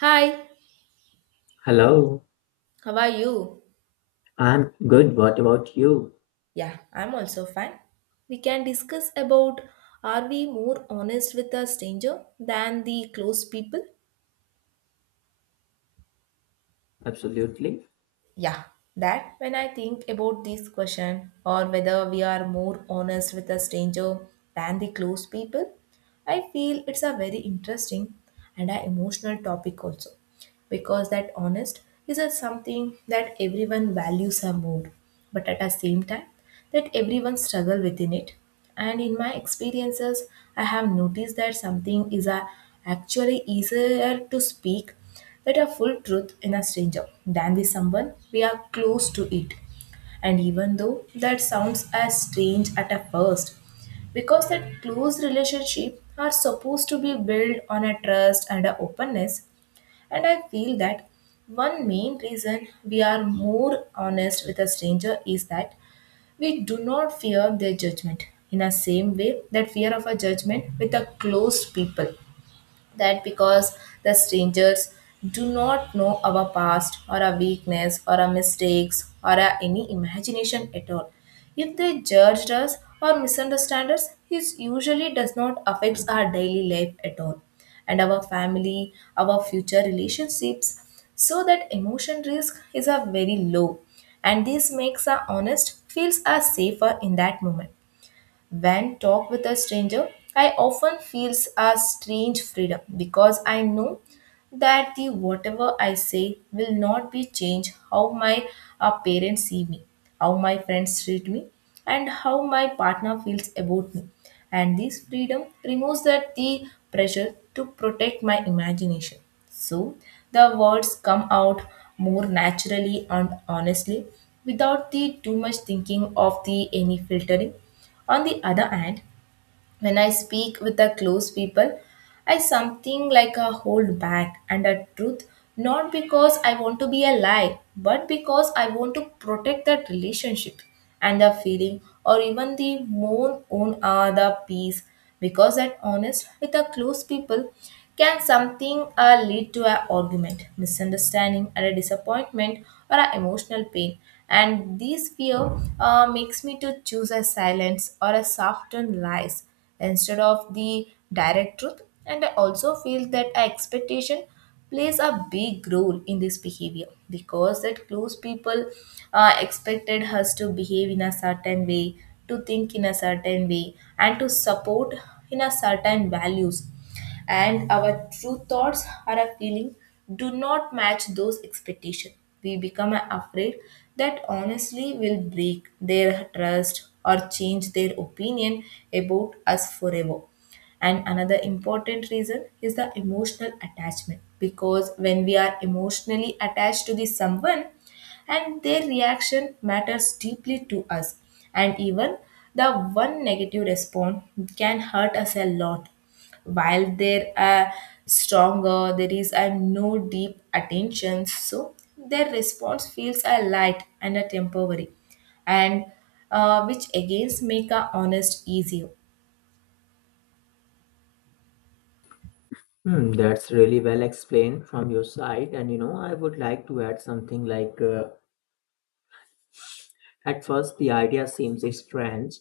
Hi, Hello, how are you? I'm good. What about you? Yeah, I'm also fine. We can discuss about are we more honest with a stranger than the close people? Absolutely. Yeah, that. When I think about this question, or whether we are more honest with a stranger than the close people, I feel it's a very interesting and a emotional topic also. Because that honest is a something that everyone values a more, but at the same time that everyone struggle within it. And in my experiences I have noticed that something is a actually easier to speak that a full truth in a stranger than with someone we are close to it. And even though that sounds as strange at a first, because that close relationship are supposed to be built on a trust and a openness. And I feel that one main reason we are more honest with a stranger is that we do not fear their judgment in the same way that fear of a judgment with a close people, that because the strangers do not know our past or our weakness or our mistakes or our any imagination at all. If they judged us or misunderstand us, it usually does not affect our daily life at all and our family, our future relationships. So that emotion risk is a very low and this makes our honest feels us safer in that moment. When talk with a stranger, I often feels a strange freedom because I know that the whatever I say will not be changed how my parents see me, how my friends treat me, and how my partner feels about me. And this freedom removes that the pressure to protect my imagination. So the words come out more naturally and honestly without the too much thinking of the any filtering. On the other hand, when I speak with the close people, I something like a hold back and a truth, not because I want to be a lie, but because I want to protect that relationship and the feeling, or even the more own the peace. Because that honest with the close people can something lead to an argument, misunderstanding, and a disappointment or an emotional pain. And this fear makes me to choose a silence or a softened lies instead of the direct truth. And I also feel that expectation plays a big role in this behavior because that clues people expected us to behave in a certain way, to think in a certain way, and to support in a certain values and our true thoughts or our feeling do not match those expectations. We become afraid that honestly will break their trust or change their opinion about us forever. And another important reason is the emotional attachment because when we are emotionally attached to the someone, and their reaction matters deeply to us and even the one negative response can hurt us a lot while there are stronger there is a no deep attention so their response feels a light and a temporary and which again make a honest easier. Hmm, that's really well explained from your side. And I would like to add something like at first, the idea seems strange.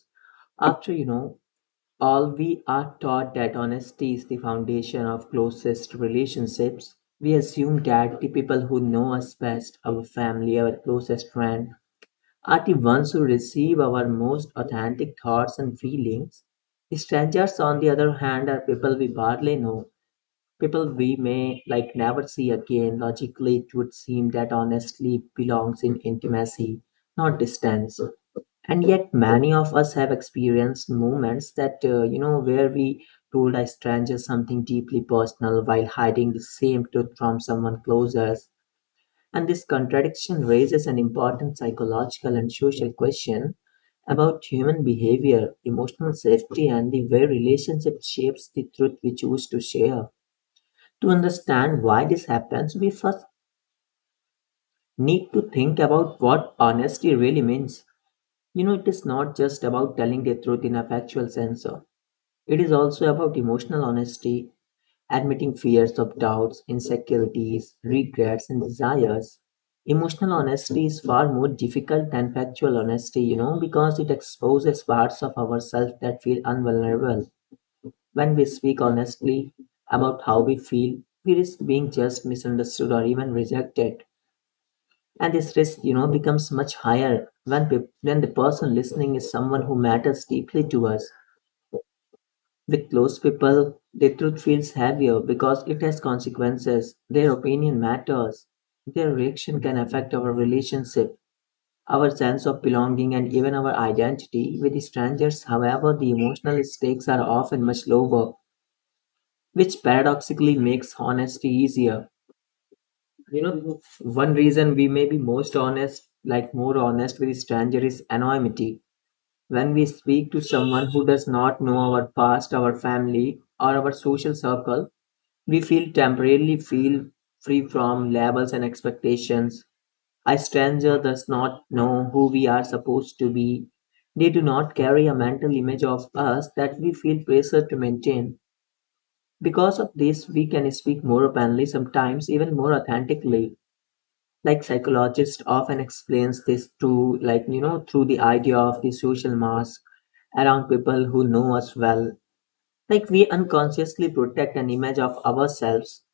After, all we are taught that honesty is the foundation of closest relationships, we assume that the people who know us best, our family, our closest friend, artists ones who receive our most authentic thoughts and feelings. Strangers, on the other hand, are people we barely know, people we may like never see again. Logically, it would seem that honestly belongs in intimacy, not distance. And yet, many of us have experienced moments that where we told a stranger something deeply personal while hiding the same truth from someone closer, and this contradiction raises an important psychological and social question about human behavior, emotional safety, and the way relationship shapes the truth we choose to share. To understand why this happens, we first need to think about what honesty really means. It is not just about telling the truth in a factual sense. It is also about emotional honesty, admitting fears of doubts, insecurities, regrets, and desires. Emotional honesty is far more difficult than factual honesty, because it exposes parts of ourselves that feel unvulnerable. When we speak honestly about how we feel, we risk being judged, misunderstood, or even rejected. And this risk, becomes much higher when the person listening is someone who matters deeply to us. With close people, the truth feels heavier because it has consequences. Their opinion matters. Their reaction can affect our relationship, our sense of belonging, and even our identity with strangers. However, the emotional stakes are often much lower, which paradoxically makes honesty easier. One reason we may be most honest, like more honest with a stranger, is anonymity. When we speak to someone who does not know our past, our family, or our social circle, We feel temporarily feel free from labels and expectations. A stranger does not know who we are supposed to be. They do not carry a mental image of us that we feel pressure to maintain. Because of this, we can speak more openly, sometimes even more authentically. Like psychologists often explains this through, like you know, through the idea of the social mask around people who know us well. Like we unconsciously protect an image of ourselves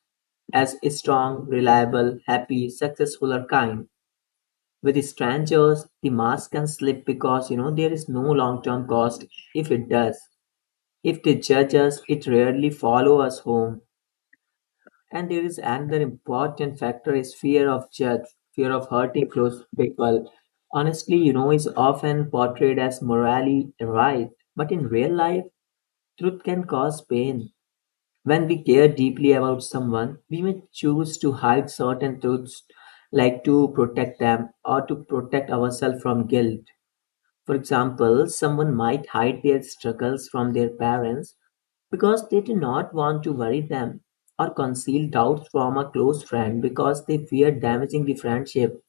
as strong, reliable, happy, successful or kind. With strangers, the mask can slip because there is no long term cost if it does. If they judge us, it rarely follow us home. And there is another important factor is fear of judge, fear of hurting close people. Honestly, is often portrayed as morally right, but in real life, truth can cause pain. When we care deeply about someone, we may choose to hide certain truths, like to protect them or to protect ourselves from guilt. For example, someone might hide their struggles from their parents because they do not want to worry them or conceal doubts from a close friend because they fear damaging the friendship.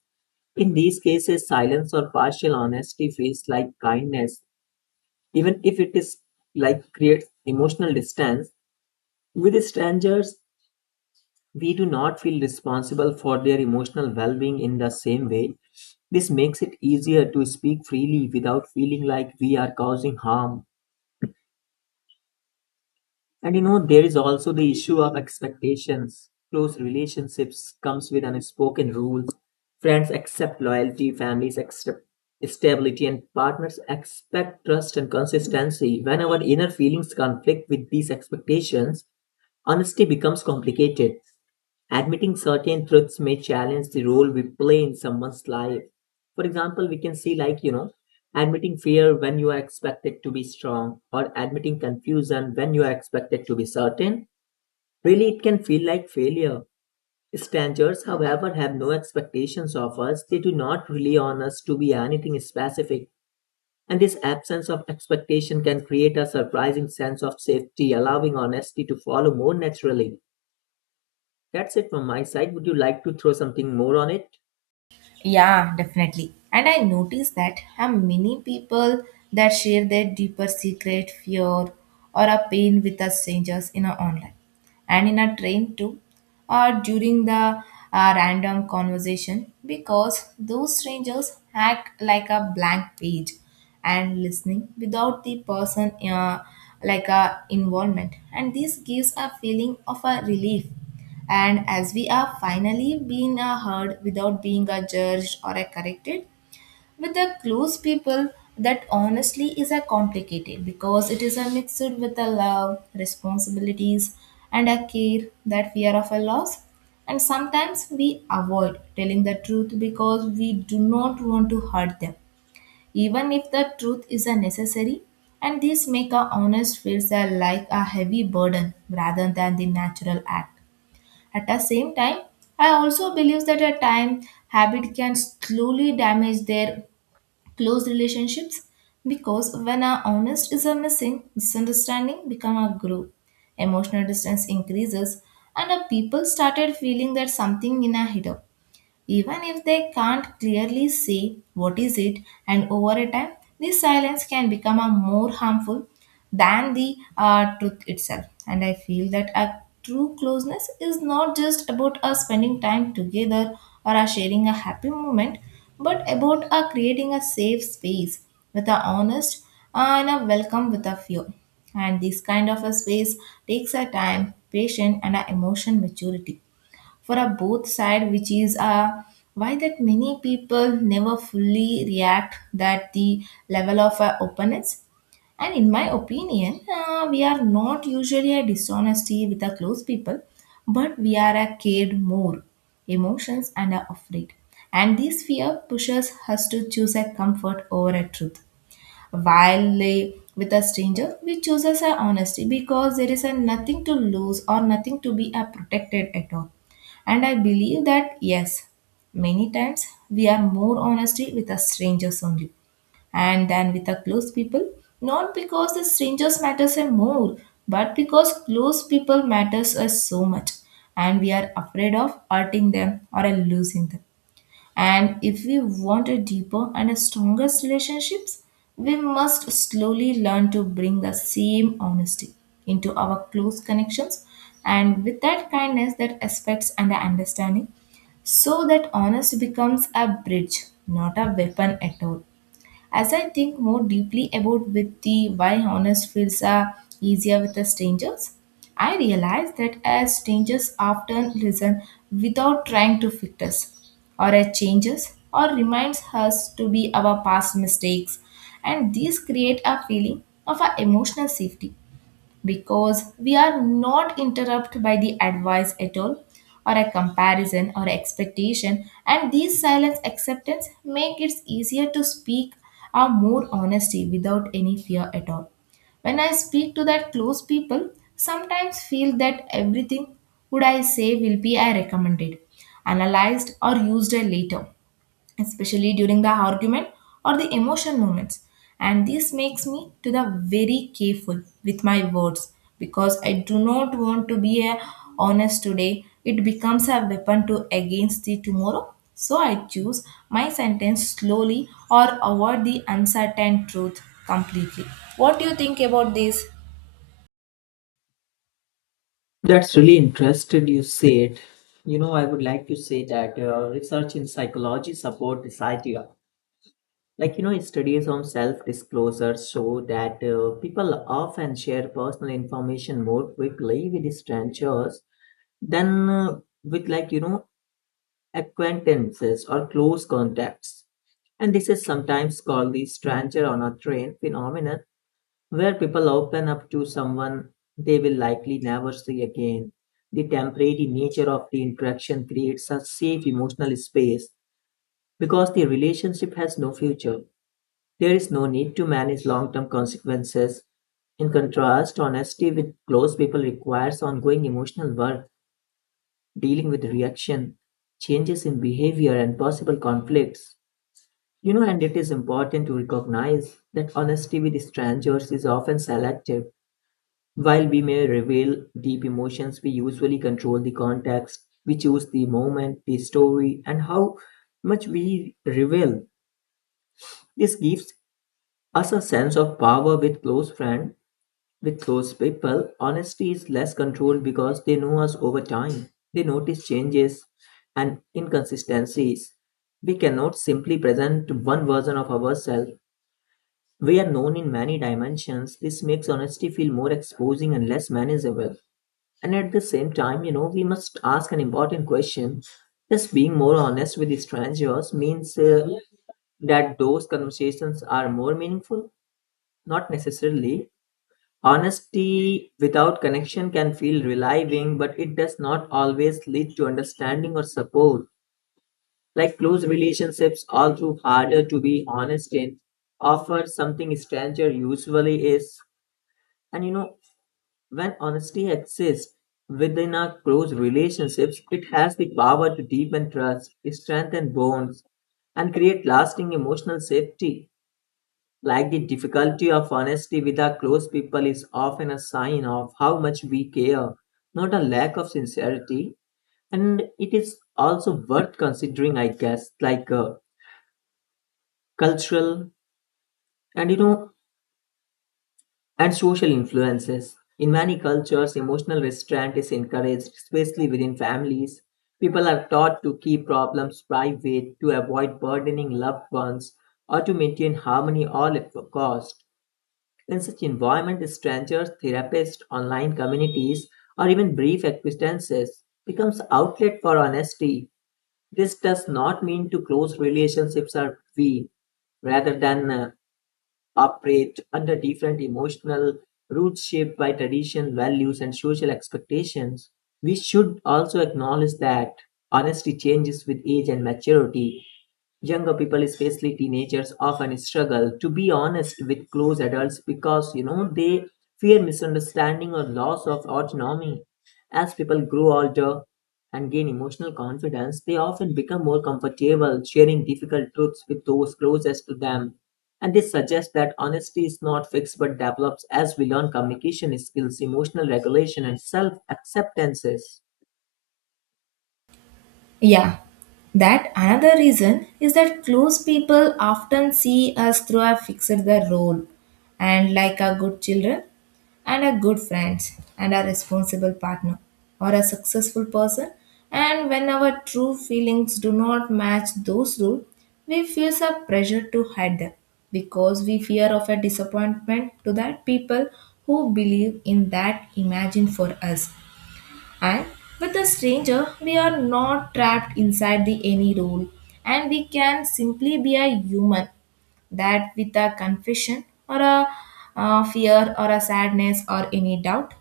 In these cases, silence or partial honesty feels like kindness, even if it is like creates emotional distance. With strangers, we do not feel responsible for their emotional well being in the same way. This makes it easier to speak freely without feeling like we are causing harm. And there is also the issue of expectations. Close relationships comes with unspoken rules. Friends accept loyalty, families accept stability, and partners expect trust and consistency. When our inner feelings conflict with these expectations, honesty becomes complicated. Admitting certain truths may challenge the role we play in someone's life. For example, we can see, like, admitting fear when you are expected to be strong, or admitting confusion when you are expected to be certain. Really, it can feel like failure. Strangers, however, have no expectations of us. They do not rely on us to be anything specific. And this absence of expectation can create a surprising sense of safety, allowing honesty to follow more naturally. That's it from my side. Would you like to throw something more on it? Yeah, definitely. And I noticed that how many people that share their deeper secret, fear, or a pain with us strangers in a online and in a train too, or during the random conversation because those strangers act like a blank page and listening without the person like a involvement and this gives a feeling of a relief and as we are finally being heard without being judged or corrected, with the close people, that honestly is a complicated because it is a mixed with a love, responsibilities, and a care that fear of a loss. And sometimes we avoid telling the truth because we do not want to hurt them, even if the truth is a necessary. And this make a honest feels like a heavy burden rather than the natural act. At the same time, I also believe that at time habit can slowly damage their close relationships because when our honest is a missing, misunderstanding become a group. Emotional distance increases and our people started feeling that something in a hidden. Even if they can't clearly say what is it, and over a time, this silence can become a more harmful than the truth itself. And I feel that a true closeness is not just about us spending time together or us sharing a happy moment, but about creating a safe space with a honest uh, and a welcome with a fear. And this kind of a space takes a time, patience, and a emotion maturity for a both side which is why that many people never fully react that the level of openness and in my opinion we are not usually a dishonesty with a close people but we are a cared more emotions and are afraid and this fear pushes us to choose a comfort over a truth while with a stranger, we chooses our honesty because there is a nothing to lose or nothing to be a protected at all. And I believe that yes, many times we are more honesty with a strangers only and than with a close people. Not because the strangers matters a more, but because close people matters us so much, and we are afraid of hurting them or losing them. And if we want a deeper and a stronger relationships, we must slowly learn to bring the same honesty into our close connections and with that kindness that aspects and the understanding so that honesty becomes a bridge, not a weapon at all. As I think more deeply about with the why honest feels are easier with the strangers, I realize that as strangers often listen without trying to fix us or as changes or reminds us to be our past mistakes and these create a feeling of our emotional safety because we are not interrupted by the advice at all or a comparison or expectation and these silence acceptance make it easier to speak or more honesty without any fear at all. When I speak to that close people sometimes feel that everything would I say will be I recommended analyzed or used later, especially during the argument or the emotion moments, and this makes me to the very careful with my words because I do not want to be a honest today it becomes a weapon to against the tomorrow. So I choose my sentence slowly or avoid the uncertain truth completely. What do you think about this? That's really interesting you say it. I would like to say that research in psychology support this idea. Like, studies on self disclosure show that people often share personal information more quickly with strangers than with, like, acquaintances or close contacts. And this is sometimes called the stranger on a train phenomenon where people open up to someone they will likely never see again. The temporary nature of the interaction creates a safe emotional space because the relationship has no future. There is no need to manage long term consequences. In contrast, honesty with close people requires ongoing emotional work, dealing with reaction, changes in behavior, and possible conflicts. And it is important to recognize that honesty with strangers is often selective. While we may reveal deep emotions, we usually control the context, we choose the moment, the story, and how much we reveal. This gives us a sense of power with close friends, with close people. Honesty is less controlled because they know us over time. They notice changes and inconsistencies. We cannot simply present one version of ourselves. We are known in many dimensions. This makes honesty feel more exposing and less manageable. And at the same time, we must ask an important question. Just being more honest with strangers means that those conversations are more meaningful? Not necessarily. Honesty without connection can feel relieving, but it does not always lead to understanding or support. Like close relationships, all too harder to be honest in, offer something stranger usually is. And when honesty exists within our close relationships, it has the power to deepen trust, strengthen bonds, and create lasting emotional safety. Like the difficulty of honesty with our close people is often a sign of how much we care, not a lack of sincerity. And it is also worth considering, I guess, like cultural and you know And social influences. In many cultures, emotional restraint is encouraged, especially within families. People are taught to keep problems private, to avoid burdening loved ones, or to maintain harmony all at a cost. In such environment, strangers, therapists, online communities, or even brief acquaintances becomes outlet for honesty. This does not mean to close relationships are weak rather than operate under different emotional roots shaped by tradition, values, and social expectations. We should also acknowledge that honesty changes with age and maturity. Younger people, especially teenagers, often struggle to be honest with close adults because they fear misunderstanding or loss of autonomy. As people grow older and gain emotional confidence, they often become more comfortable sharing difficult truths with those closest to them. And this suggests that honesty is not fixed but develops as we learn communication skills, emotional regulation, and self acceptances. Yeah, that another reason is that close people often see us through a fixed the role and like a good children and a good friends and a responsible partner or a successful person and when our true feelings do not match those rules we feel some pressure to hide them because we fear of a disappointment to that people who believe in that imagine for us and with a stranger, we are not trapped inside the any rule, and we can simply be a human that with a confession or a fear or a sadness or any doubt.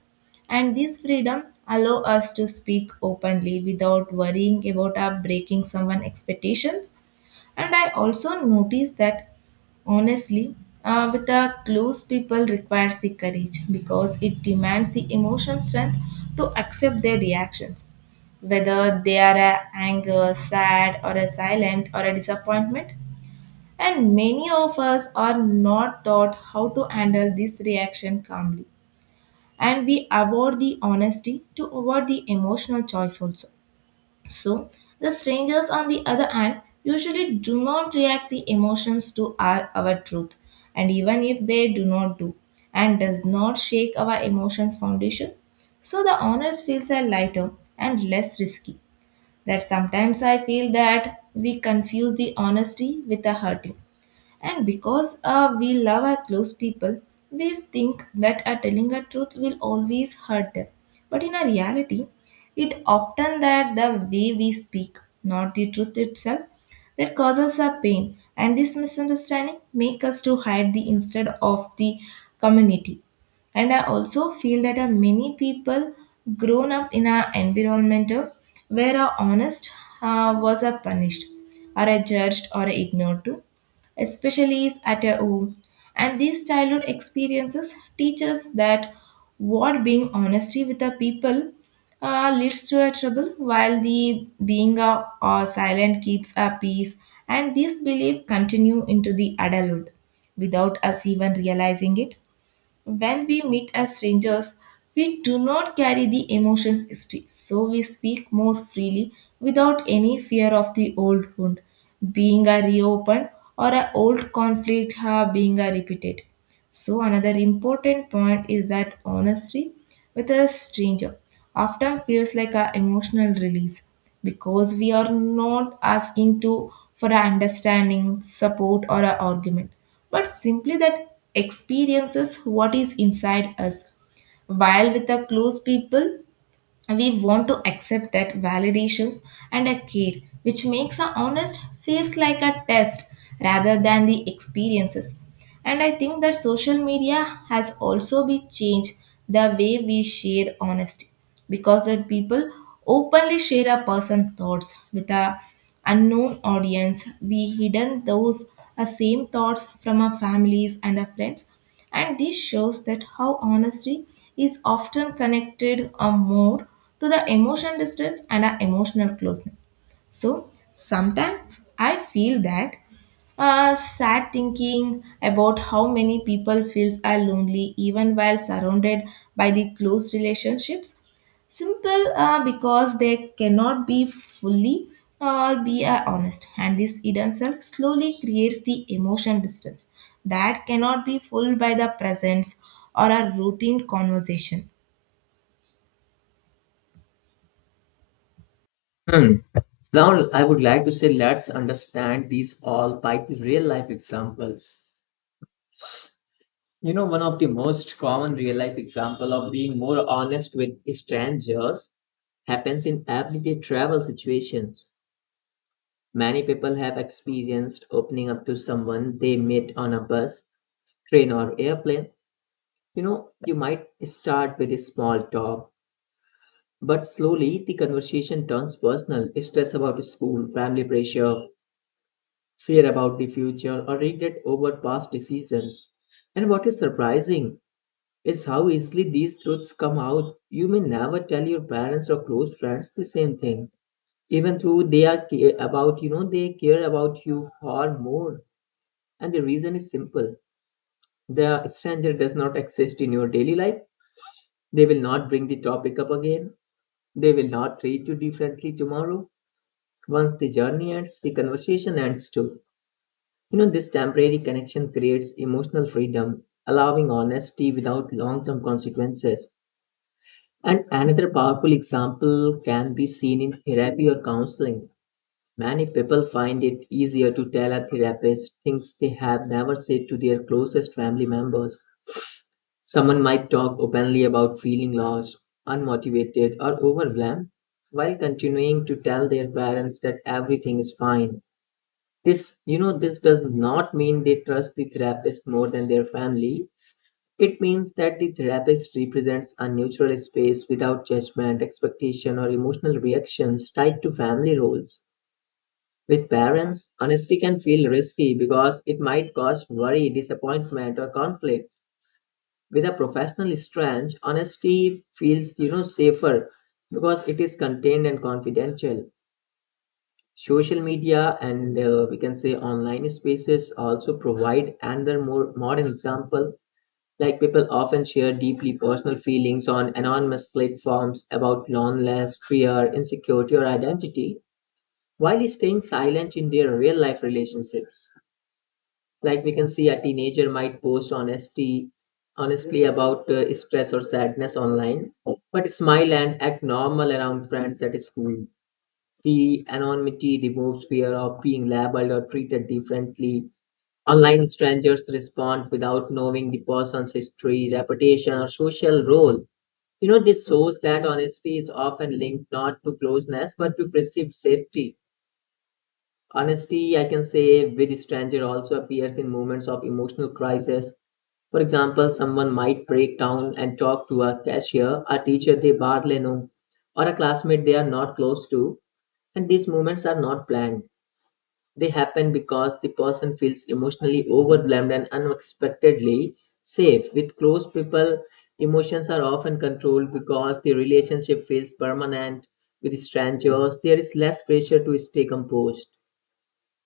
And this freedom allow us to speak openly without worrying about our breaking someone expectations. And I also notice that honestly, with the close people requires the courage because it demands the emotional strength to accept their reactions, whether they are a anger, sad, or a silent or a disappointment. And many of us are not taught how to handle this reaction calmly, and we avoid the honesty to avoid the emotional choice also. So, the strangers, on the other hand, usually do not react the emotions to our truth, and even if they do not do, and does not shake our emotions foundation, so the honest feels are lighter and less risky. That sometimes I feel that we confuse the honesty with the hurting. And because we love our close people, we think that telling a truth will always hurt them. But in a reality, it often that the way we speak, not the truth itself, that causes our pain. And this misunderstanding make us to hide the instead of the community. And I also feel that many people grown up in an environment where a honest was a punished or a judged or a ignored too, especially at a home. And these childhood experiences teach us that what being honesty with the people leads to a trouble, while the being a, silent keeps a peace. And this belief continue into the adulthood without us even realizing it. When we meet as strangers, we do not carry the emotions still, so we speak more freely without any fear of the old wound being a reopened or an old conflict being a repeated. So another important point is that honesty with a stranger often feels like an emotional release because we are not asking to for our understanding, support, or an argument, but simply that experiences what is inside us. While with the close people, we want to accept that validations and a care which makes our honest feels like a test rather than the experiences. And I think that social media has also be changed the way we share honesty because that people openly share a person's thoughts with a unknown audience we hidden those same thoughts from our families and our friends. And this shows that how honesty is often connected more to the emotion distance and our emotional closeness. So sometimes I feel that sad thinking about how many people feels are lonely even while surrounded by the close relationships simple because they cannot be fully or be honest, and this hidden self slowly creates the emotion distance that cannot be filled by the presence or a routine conversation. Hmm. Now, I would like to say let's understand these all by the real life examples. One of the most common real life example of being more honest with strangers happens in everyday travel situations. Many people have experienced opening up to someone they met on a bus, train, or airplane. You might start with a small talk, but slowly the conversation turns personal stress about school, family pressure, fear about the future, or regret over past decisions. And what is surprising is how easily these truths come out. You may never tell your parents or close friends the same thing, even though they care about you far more. And the reason is simple. The stranger does not exist in your daily life. They will not bring the topic up again. They will not treat you differently tomorrow. Once the journey ends, the conversation ends too. This temporary connection creates emotional freedom, allowing honesty without long term consequences. And another powerful example can be seen in therapy or counseling. Many people find it easier to tell a therapist things they have never said to their closest family members. Someone might talk openly about feeling lost, unmotivated, or overwhelmed while continuing to tell their parents that everything is fine. This does not mean they trust the therapist more than their family. It means that the therapist represents a neutral space without judgment, expectation, or emotional reactions tied to family roles. With parents, honesty can feel risky because it might cause worry, disappointment, or conflict with a professional strange, honesty feels, safer because it is contained and confidential. Social media and we can say online spaces also provide another more modern example. Like people often share deeply personal feelings on anonymous platforms about loneliness, fear, insecurity, or identity, while staying silent in their real life relationships. Like we can see, a teenager might post honesty honestly about stress or sadness online, but smile and act normal around friends at school. The anonymity removes fear of being labeled or treated differently. Online strangers respond without knowing the person's history, reputation, or social role. You know, this shows that honesty is often linked not to closeness but to perceived safety. Honesty, I can say, with stranger also appears in moments of emotional crisis. For example, someone might break down and talk to a cashier, a teacher they barely know, or a classmate they are not close to, and these moments are not planned. They happen because the person feels emotionally overwhelmed and unexpectedly safe. With close people, emotions are often controlled because the relationship feels permanent. With strangers, there is less pressure to stay composed.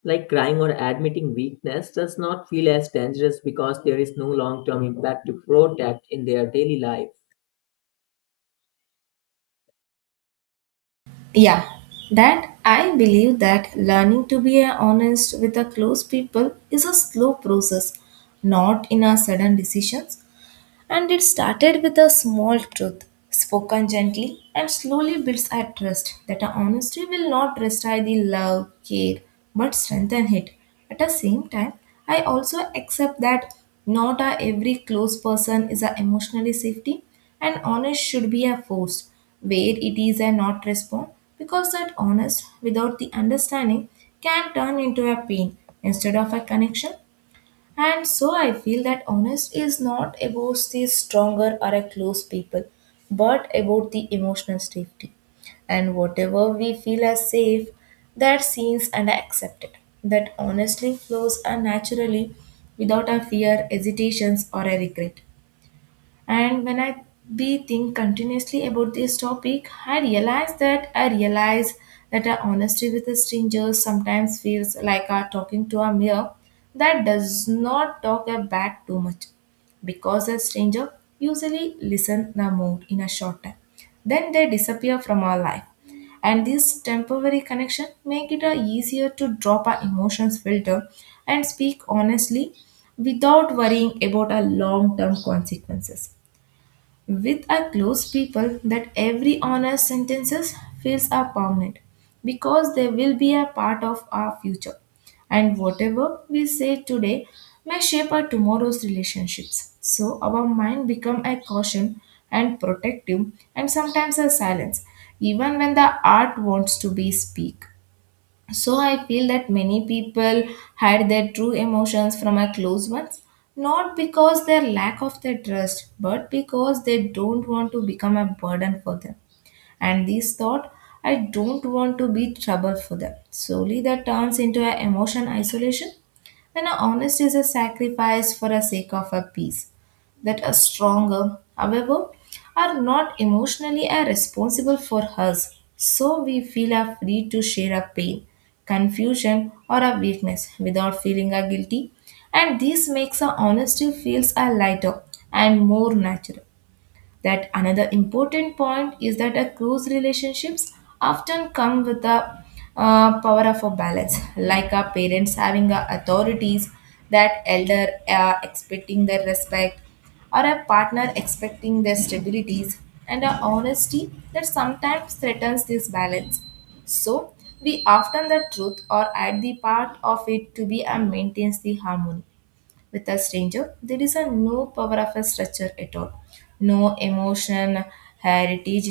Like crying or admitting weakness does not feel as dangerous because there is no long term impact to protect in their daily life. Yeah, that I believe that learning to be honest with the close people is a slow process, not in a sudden decisions. And it started with a small truth, spoken gently, and slowly builds a trust that our honesty will not destroy the love, care, but strengthen it. At the same time, I also accept that not a every close person is a emotionally safety, and honest should be a force where it is a not respond, because that honest without the understanding can turn into a pain instead of a connection. And so I feel that honest is not about the stronger or a close people, but about the emotional safety. And whatever we feel as safe, that seems and accepted. That honestly flows and naturally without a fear, hesitations, or a regret. And when I be think continuously about this topic, I realize that our honesty with a stranger sometimes feels like our talking to a mirror that does not talk back too much, because a stranger usually listen the mood in a short time. Then they disappear from our life. And this temporary connection make it a easier to drop our emotions filter and speak honestly without worrying about our long-term consequences. With our close people, that every honest sentences feels are permanent because they will be a part of our future. And whatever we say today may shape our tomorrow's relationships. So our mind become a caution and protective and sometimes a silence, even when the art wants to be speak. So I feel that many people hide their true emotions from our close ones, not because their lack of their trust, but because they don't want to become a burden for them. And this thought, I don't want to be trouble for them, solely that turns into an emotion isolation when a honest is a sacrifice for the sake of a peace, that are stronger, however, are not emotionally are responsible for us, so we feel are free to share our pain, confusion, or our weakness without feeling our guilty, and this makes our honesty feels a lighter and more natural. That another important point is that a close relationships often come with a power of a balance, like our parents having a authorities, that elder expecting their respect, or a partner expecting their stabilities, and a honesty that sometimes threatens this balance. So we often the truth or add the part of it to be and maintains the harmony with a stranger, there is a no power of a structure at all. No emotion, heritage,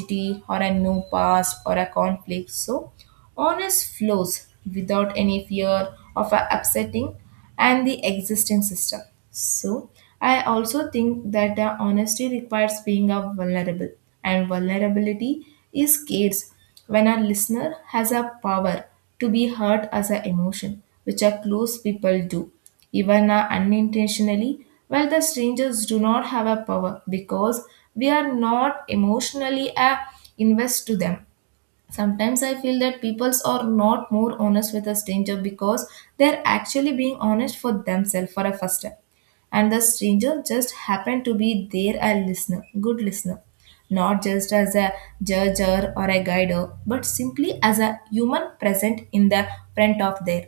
or a no past or a conflict. So, honest flows without any fear of a upsetting and the existing system. So, I also think that the honesty requires being a vulnerable, and vulnerability is scarce when a listener has a power to be hurt as an emotion, which a close people do even unintentionally, while the strangers do not have a power because we are not emotionally invest to them. Sometimes I feel that peoples are not more honest with a stranger because they're actually being honest for themselves for a first time. And the stranger just happened to be there a listener, good listener, not just as a judger or a guider, but simply as a human present in the front of there.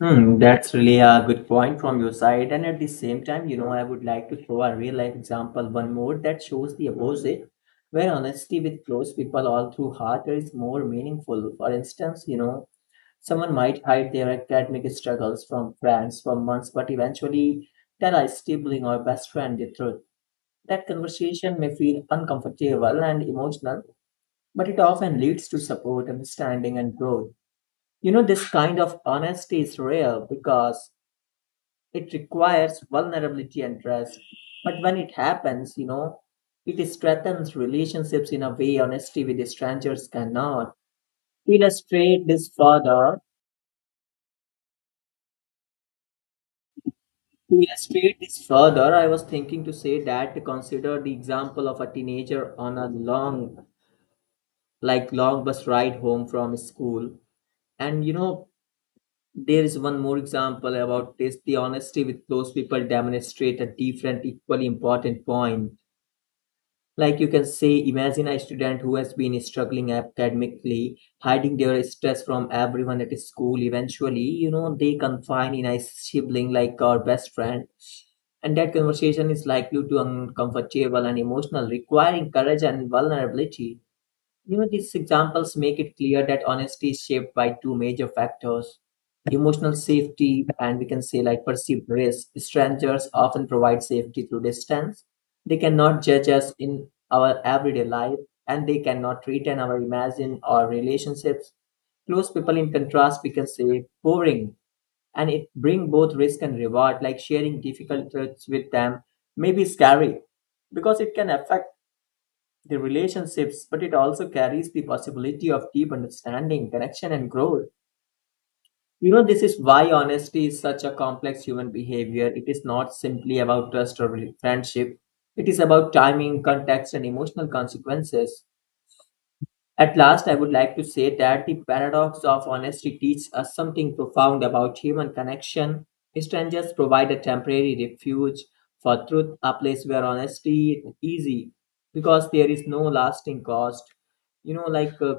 Hmm, that's really a good point from your side. And at the same time, you know, I would like to throw a real life example, one more that shows the opposite, where honesty with close people all through heart is more meaningful. For instance, you know, someone might hide their academic struggles from friends for months, but eventually tell a sibling or best friend the truth. That conversation may feel uncomfortable and emotional, but it often leads to support, understanding, and growth. You know, this kind of honesty is rare because it requires vulnerability and trust. But when it happens, you know, it strengthens relationships in a way honesty with strangers cannot. To illustrate this further, to illustrate this further, I was thinking to say that to consider the example of a teenager on a long, like long bus ride home from school. And you know, there is one more example about this. The honesty with close people demonstrate a different, equally important point. Like you can say, imagine a student who has been struggling academically, hiding their stress from everyone at school. Eventually, you know, they confide in a sibling like our best friend. And that conversation is likely to uncomfortable and emotional, requiring courage and vulnerability. You know, these examples make it clear that honesty is shaped by two major factors: emotional safety, and we can say like perceived risk. Strangers often provide safety through distance. They cannot judge us in our everyday life, and they cannot threaten our imagine or relationships. Close people, in contrast, we can say boring, and it bring both risk and reward. Like sharing difficult truths with them may be scary because it can affect the relationships, but it also carries the possibility of deep understanding, connection, and growth. You know, this is why honesty is such a complex human behavior. It is not simply about trust or friendship, it is about timing, context, and emotional consequences. At last, I would like to say that the paradox of honesty teaches us something profound about human connection. Strangers provide a temporary refuge for truth, a place where honesty is easy because there is no lasting cost. You know,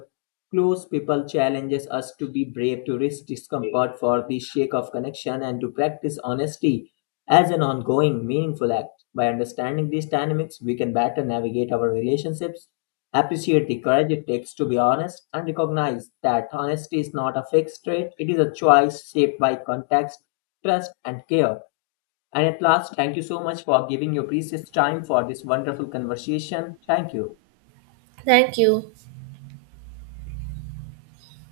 close people challenges us to be brave, to risk discomfort for the sake of connection, and to practice honesty as an ongoing, meaningful act. By understanding these dynamics, we can better navigate our relationships, appreciate the courage it takes to be honest, and recognize that honesty is not a fixed trait, it is a choice shaped by context, trust, and care. And at last, thank you so much for giving your precious time for this wonderful conversation. Thank you. Thank you.